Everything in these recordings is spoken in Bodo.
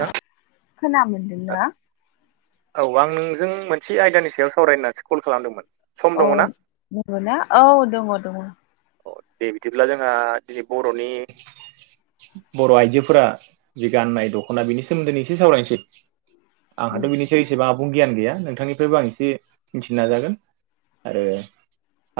नोंथां खोनामोनदों ना औ आं नोंजों मोनसे आयदानि सायाव सावरायनो होननानैसो कल खालामदोंमोन सम औ दङना नंगौ ना औ दङ दङ औ दे बिदिब्ला जोंहा दिनै बर'नि बर' आइजोफोरा जि गाननाय दख'ना बेनि सोमोन्दैनो एसे सावरायनोसै आंहाथ' बिनिफ्राय एसेबां आबुं गियान गैया नोंथांनिफ्रायबो आं एसे मिथिनो नाजागोन आरो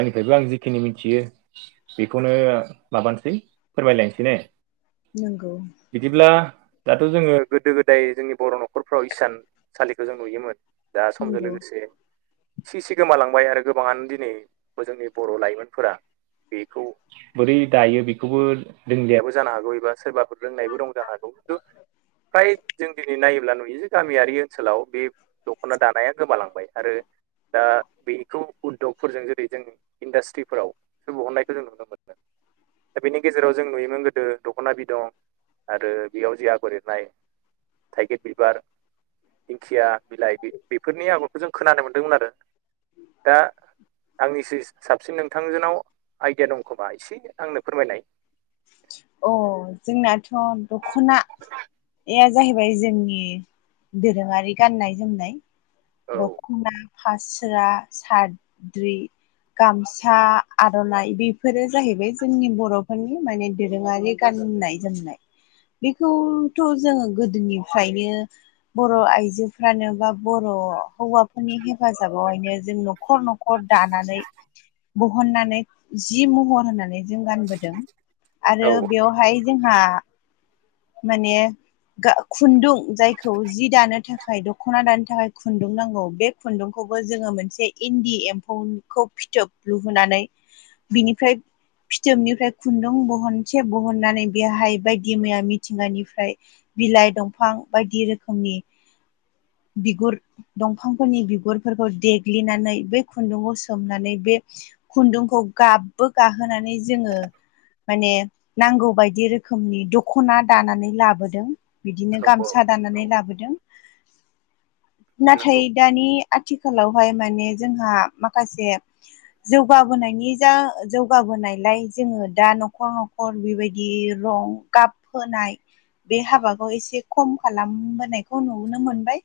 आंनिफ्रायबो आं जिखिनि मिथियो बेखौनो माबानसै फोरमायलायनोसै ने नोंगौ बिदिब्ला दाथ' जोङो गोदो गोदाय जोंनि बर' नखरफ्राव इसान सालिखौ जों नुयोमोन दा समजों नंगौ लोगोसे एसि एसि गोमालांबाय आरो गोबाङानो दिनै जोंनि बर' लाइमोनफोरा बेखौ बोरै दायो बेखौबो रोंलियाबो जानो हागौ एबा सोरबाफोर रोंनायबो दं जानो हागौ खिन्थु फ्राय जों दिनै नायोब्ला नुयो जे गामियारि ओनसोलाव बे दख'ना दानाया गोमालांबाय आरो दा बेखौ उध्गफोरजों जेरै जों इन्डासट्रिफोराव बहननायखौ जों नुनो मोनो दा बेनि गेजेराव जों नुयोमोन गोदो दख'ना बिदन आरो बेयाव जि आगर एरनाय थाइगिर बिबार दिंखिया बिलाइ बि-बैफोरनि आगरखौ जों खोनानो मोनदोंमोन आरो दा आंनिसै साबसिन नोंथांजोनाव आइदिया दं खोमा एसे आंनो फोरमायनाय अ जोंनाथ' दख'नाया जाहैबाय जोंनि दोरोङारि गाननाय जोमनाय औ द ख'ना फास्रा साद्रि गामसा आर'नाइ बिफोरो जाहैबाय जोंनि बर'फोरनि माने दोरोङारि गाननाय जोमनाय बेखौथ' जोङो गोदोनिफ्रायनो बर' आइजोफ्रानो बा बर' हौवाफोरनि हेफाजाबावहायनो जों नख खर नखर दानानै बहननानै जि महर होननानै जों गानबोदों आरो औ बेवहाय जोंहा माने गा खुन्दुं जायखौ जि दानो थाखाय दख'ना दानो थाखाय खुन्दुं नांगौ बे खुन्दुंखौबो जोङो मोनसे इन्दि एम्फौखौ फिथोब लुहोनानै बिनिफ्राय फिथोबनिफ्राय खुन दुं बहनसे बहननानै बेहाय बायदि मैया मिथिंगानिफ्राय बिलाइ दंफां बायदि रोखोमनि बिगुर दंफांफोरनि बिगुरफोरखौ देग्लिनानै बे खुन्दुंआव सोमनानै बे खुन्दुंखौ गाबबो गाहोनानै जोङो माने नांगौ बायदि रोखोमनि दख'ना दानानै लाबोदों। औ बिदिनो औ गामसा दानानै लाबोदों। नंगौ नाथाय दानि आथिखालावहाय माने जोंहा माखासे जौगाबोनायनि जा जौगाबोनायलाय जोङो दा न' न'खर न'खर बेबायदि रं गाब फोन्नाय बे हाबाखौ एसे खम खालामबोनायखौ नुनो मोनबाय।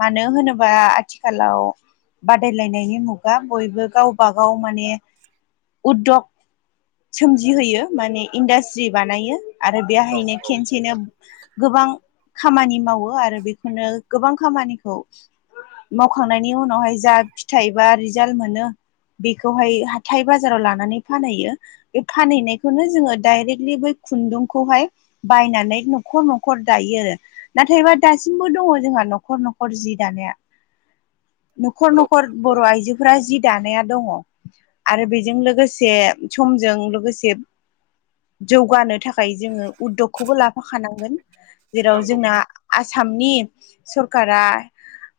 मानो होनोबा आथिखालाव बादायलायनायनि मुगा बयबो गाव बागाव माने उदधग सोमजिहोयो। माने इन्डास्ट्रि बानायो आरो औ बेहायनो औ खेनसेनो गोबां खामानि मावो आरो बेखौनो गोबां खामानिखौ मावखांनायनि उनावहाय जा फिथाइ बा रिजाल्ट मोनो। बेखौहाय हाथाय बाजाराव लानानै फानहैयो बे फानहैनाय बेखौनो जोङो डाइरेक्टलि बै खुन्दुंखौहाय बायनानै न'खर न'खर दायो आरो। नाथायबा दासिमबो दङ जोंहा न'खर न'खर जि दानाया। [inaudible] न'खर औ न'खर औ बर' आइजो फ्रा जि दानाया दङ आरो बेजों लोगोसे समजों लोगोसे जौगानो थाखाय जोङो उददगखौबो लाफाखानांगोन जेराव नंगौ जोंना आसामनि सरकारा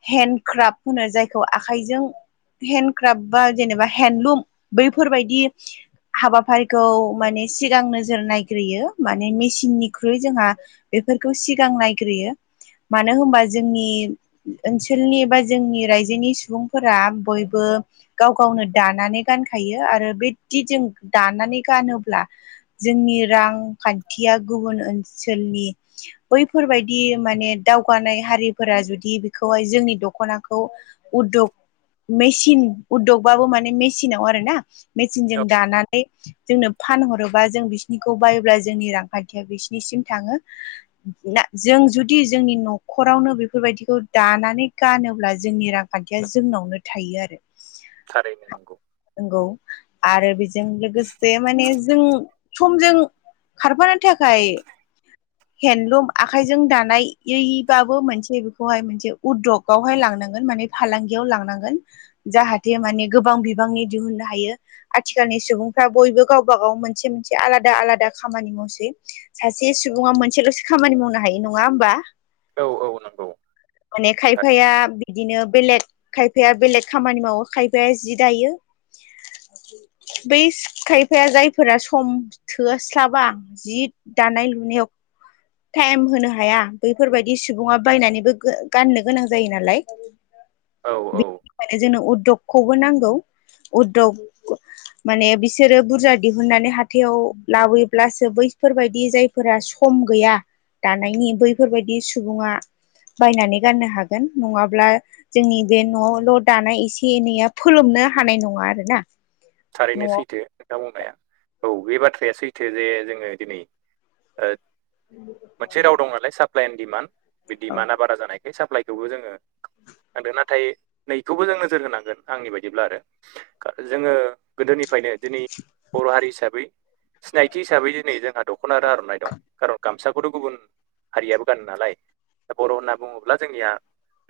हेडक्राफ्ट होनो जायखौ आखाइजों हेन्दडक्राफ्ट बा जेनेबा हेन्दलुम बैफोरबायदि हाबाफारिखौ माने सिगां नोजोर नायग्रोयो माने मेसिननिख्रुइ जोंहा बेफोरखौ सिगां नायग्रोयो मानो होनबा जोंनि ओनसोलनि बा जोंनि रायजोनि सुबुंफोरा बयबो गाव गावनो दानानै गानखायो आरो बिदि जों दानानै गानो जोंनि रांखान्थिया गुबुन ओनसोलनि बैफोरबायदि माने दावगानाय हारिफोरा जुदि बेखौहाय जोंनि दख'नाखौ उदग मेसिन उदगबाबो माने मेसिनाव आरो ना। मेचिनजों औ दानानै जोंनो फानहरोबा जों बिसिनिखौ बायोब्ला जोंनि रांखान्थिया बिसिनिसिम थाङो। जों जुदि जोंनि न'खरावनो बेफोरबायदिखौ दानानै गानोब्ला जोंनि रांखान्थिया जोंनावनो थायो आरो। थारायनो नोंगौ। नंगौ आरो बि जों लोगोसे माने जों समजों खारफानो थाखाय हेन्दन्दलुम आखाइजों दानायबाबो मोनसे खौहाय मोनसे उदगावहाय लांनांगोन माने फालांगियाव लांनांगोन। जाहाथे माने गोबां बिबांनि दिहुननो हायो। आथिखालनि सुबुंफ्रा बयबो गावबा गाव मोनसे मोनसे आलादा आलादा खामानि मावसै। सासे सुबुङा मोनसेल'सो खामानि मावनो हायो नङा होमबा। औ औ नंगौ माने खायफाया बिदिनो बेलेग खायफाया बेलेग खामानि मावो खायफाया जि दायो। बै खायफाया जायफोरा सम थोस्लाबा जि दानाय लुनायाव टाइम होनो हाया बैफोरबायाददि सुबुङा बायनानैबो गाननो गोनां जायो नालाय। औ औ। म जोंनो उद्दगखौबो नांगौ उद्दग। माने बिसोरो बुरजा दिहुननानै हाथायाव लाबोयोब्लासो बैफोरबायदि जाय फोर सम गैया दानायनि बैफोरबायदि सुबुङा बायनानै गाननो हागोन नङाब्ला जोंनि बे न'ल' दानाया एसे एनैया फोलोमनो हानाय नङा आरो ना। थारैनो सैथो खोथा बुंनाया औ बे बाथ्राया सैथो जे जोङो दिनै मोनसे राव दं नालाय सापलाइ एन्ड डिमान्ड बे डिमान्डआ बारा जानाय। बे साप्लायखौबो जोङो नांदों नाथाय नैखौबो जों नोजोर होनांगोन आंनि बायदिब्ला आरो। जोङो गोदोनिफ्रायनो दिनै बर' हारि हिसाबै सिनायथि हिसाबै दिनै जोंहा दख'ना आरो आर'नाइ दं खारन गामसाखौथ' गुबुन हारियाबो गानो नालाय दा बर' होनना बुङोब्ला जोंनिया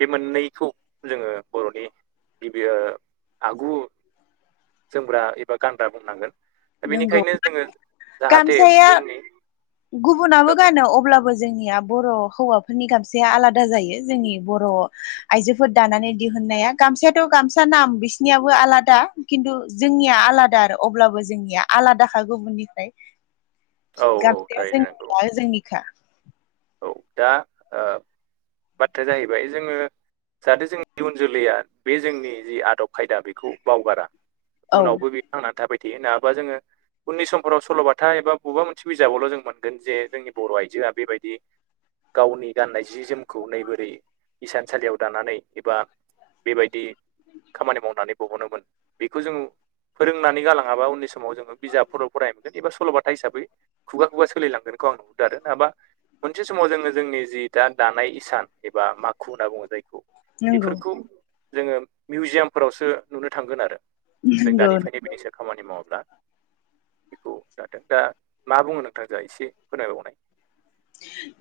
बे मोननैखौ जोङो बर'नि बिबियो आगु जोमग्रा एबा गानग्रा बुंनांगोन। दा नंगौ बेनिखायनो जोङो जाहाथे गामसाया जोंनि गुबुनाबो गानो अब्लाबो जोंनिया बर' हौवाफोरनि गामसाया आलादा जायो। जोंनि बर' आयजोफोर दानानै दिहुननाया गामसायाथ' गामसा नाम बिसिनियाबो आलादा खिन्थु जोंनिया आलादा आरो अब्लाबो जोंनिया आलादाखा गुबुननिफ्राय औ औ गामसाया थारैनो नंगौ जोंनिखा जोंनिखा। औ दा बाथ्राया जाहैबाय जोङो। जाहाथे जोंनि इयुन जोलैया बे जोंनि जि आदब खायदा बेखौ बावगारा। औ उनावबो बे थांनानै थाबाय थायो नङाबा जोङो। उननि समफोराव सल'बाथा एबा बबेबा मोनसे बिजाबावल' जों मोनगोन‌ जे जोंनि बर' आइजोआ बेबायदि गावनि गाननाय जि जोमखौ नै बोरै इसानसालियाव दानानै एबा बेबायदि खामानि मावनानै बहनोमोन। बेखौ जों फोरोंनानै गालाङाबा उननि समाव जोङो बिजाबफोराव फराय मोनगोन एबा सल'बाथा हिसाबै खुगा खुगा सोलिलांगोनखौ आं नुबोदों आरो। नङाबा मोनसे समाव जोङो जोंनि जि दा दानाय इसान एबा माखु होनना बुङो जायखौ। नंगौ बेफोरखौ जोङो मिउजियामफोरावसो नुनो थांगोन आरो। जों नंगौ दानिफ्रायनो बेनिसायाव खामानि मावाब्ला बेखौ दादों दा मा बुङो नोंथां जा एसे खोनायबावनाय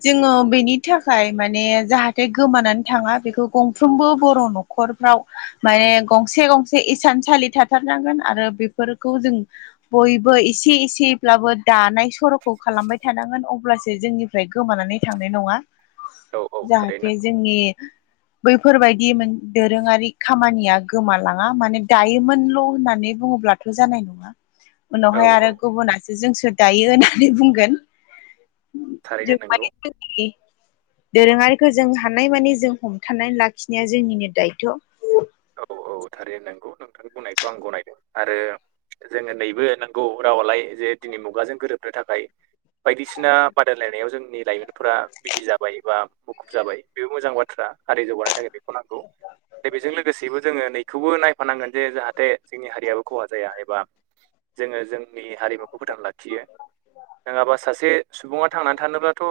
जोङो बेनि थाखाय माने जाहाथे बे गोमानानै थाङा बेखौ गंफ्रोमबो बर' न'खरफ्राव माने गंसे गंसे इसानसालि थाथारनांगोन आरो बेफोरखौ जों बयबो इसे एसेब्लाबो दानाय सर'खौ खालामबाय थानांगोन। अब्लासो जोंनिफ्राय गोमानानै थांनाय नङा। औ औ थारैनो जाहाथे नंगौ जोंनि बैफोरबायदि दोरोङारि मोश खामानिया गोमालाङा माने दायोमोनल' होननानै बुङोब्ला थ' जानाय नङा। औ उनावहाय औ आरो गुबुनासो जोंसो दायो होननानै बुंगोन। जों थारैनो नंगौ माने जोंनि दोरोङारिखौ जों हानायमानि जों हमथानानै लाखिनाया जोंनिनो दायथ'। औ औ थारैनो नोंगौ नोंथांनि बुंनायखौ आं गनायदों आरो जोङो नैबो नंगौ रावालाय जे दिनै मुगाजों गोरोबनो थाखाय बायदिसिना बादायलायनायाव जोंनि लाइमोनफोरा बिजि जाबाय एबा मुखुब जाबाय बेबो मोजां बाथ्रा आरो जौगानायनि थाखाय बेखौ नांगौ दा बेजों लोगोसेैबो जोङो नैखौबो नायफानांगोन जे जाहाथे जोंनि हारियाबो खहा जाया। एबा जोङो जोंनि हारिमुखौ फोथांना लाखियो। नङाबा सासे सुबुङा थांनानै थानोबाथ'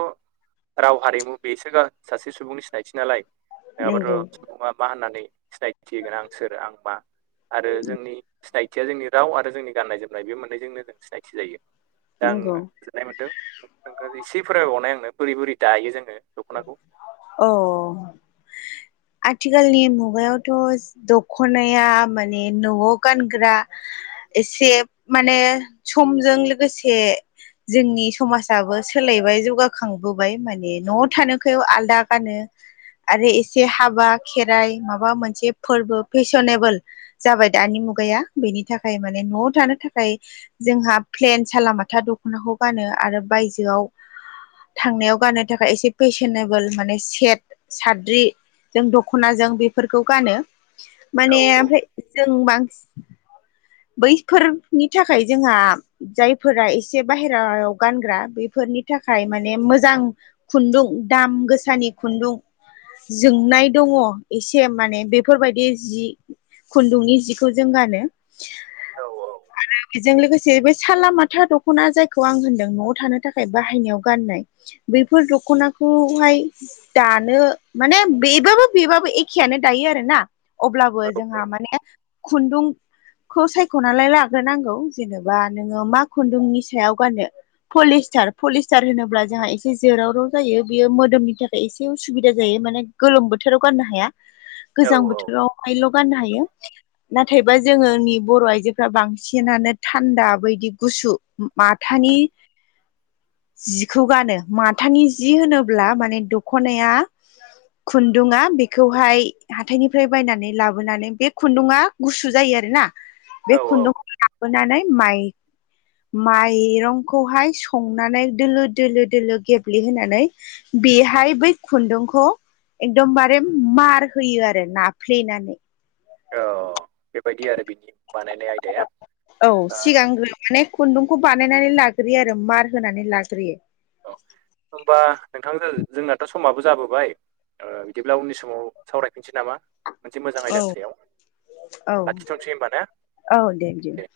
राव हारिमु बेसो सासे सुबुंनि सिनायथि नालाय नङाबाथ' नंगौ सुबुङा मा होननानै सिनायथि होगोन आं सोर आं मा आरो जोंनि सिनायथि सिनायथिया जोंनि राव आरो जोंनि गाननाय जोमनाय बे मोननैजोंनो जों सिनायथि जायो दा आङो नंगौ सानाय मोनदों एसे फोररायबावनाय आंनो बोरै बोरै दायो जोङो दख'नाखौ अ आथिखालनि मुगायावथ' दखनाया माने न'आव गानग्रा एसे माने समजों लोगोसे जोंनि समाजाबो सोलायबाय जौगाखांबोबाय माने न [unintelligible] आलादा गानो आरो एसे हाबा खेराइ माबा मोनसे फोरबो फेसनेबोल जाबाय दानि मुगाया बेनि थाखाय माने न'आव थानो थाखाय जोंहा प्लेन सालामाथा दख'नाखौ गानो आरो बायजोआव थांनायाव गाननो थाखाय एसे फेशनेबोल माने सेट साद्रि जों दख'नाजों बेफोरखौ गानो औ माने औ ओमफ्राय जों बांसिन बैफोरनि थाखाय जोंहा जायफोरा एसे बायेरायाव गानग्रा बेफोरनि थाखाय माने मोजां खुनदुं दाम गोसानि खुनदुं जोंनाय दङ एसे माने बेफोरबायदि जि खुनदुंनि जिखौ जों गानो औ आरो बेजों लोगोसे बो सालामाथा दख'ना जायखौ आं होनदों न'आव थानो थाखाय बाहायनायाव गाननाय बेफोर दख'ना खौहाय दानो माने बेबाबो बेबाबो एखेयानो दायो आरो ना अब्लाबो औ जोंहा माने खुनदुं खौ सायख'नानैहाय लाग्रोनांगौ जेनेबा नोङो मा खुनदुंनि सायाव गाननो पलिस्टार पलिस्टार होनोब्ला जोंहा एसे जोराव राव जायो बियो मोदोमनि थाखाय एसे उसुबिदा जायो माने गोलोम बोथोराव गाननो हाया गोजां बोथोराव आल' गाननो हायो नाथायबा जोङोनि बर' आइजोफोरा बांसिनानो थानदा बायदि गुसु माथानि जिखौ गानो माथानि जि होनोब्ला माने दखनाया खुनदुङा बेखौहाय हाथाइनिफ्राय बायनानै लाबोनानै बे खुनदुङा गुसु जायो आरोना बे औ खुनदुंखौ लाबोनानै माइ माइरंखौहाय सं नानै दोलो दोलो दोलो गेब्लेहोनानै बेहाय बै खुनदुंखौ एकदमबारे मार होयो आरो नाफ्लेनानै औ बेबायदि आरो बिनि बानायनाय आयदाया औ सिगांग्रो माने खुनदुंखौ बानायनानै लाग्रोयो आरो मार होनानै लाग्रोयो अ होनबा नोंथां जोंनाथ' समाबो जाबोबाय ओ बिदिब्ला उननि समाव सावरायफिनसै नामा मोनसे मोजां औ आयदानि सायाव औ लाखिथ'नोसै होमबा ने औ दे बिदिब्ला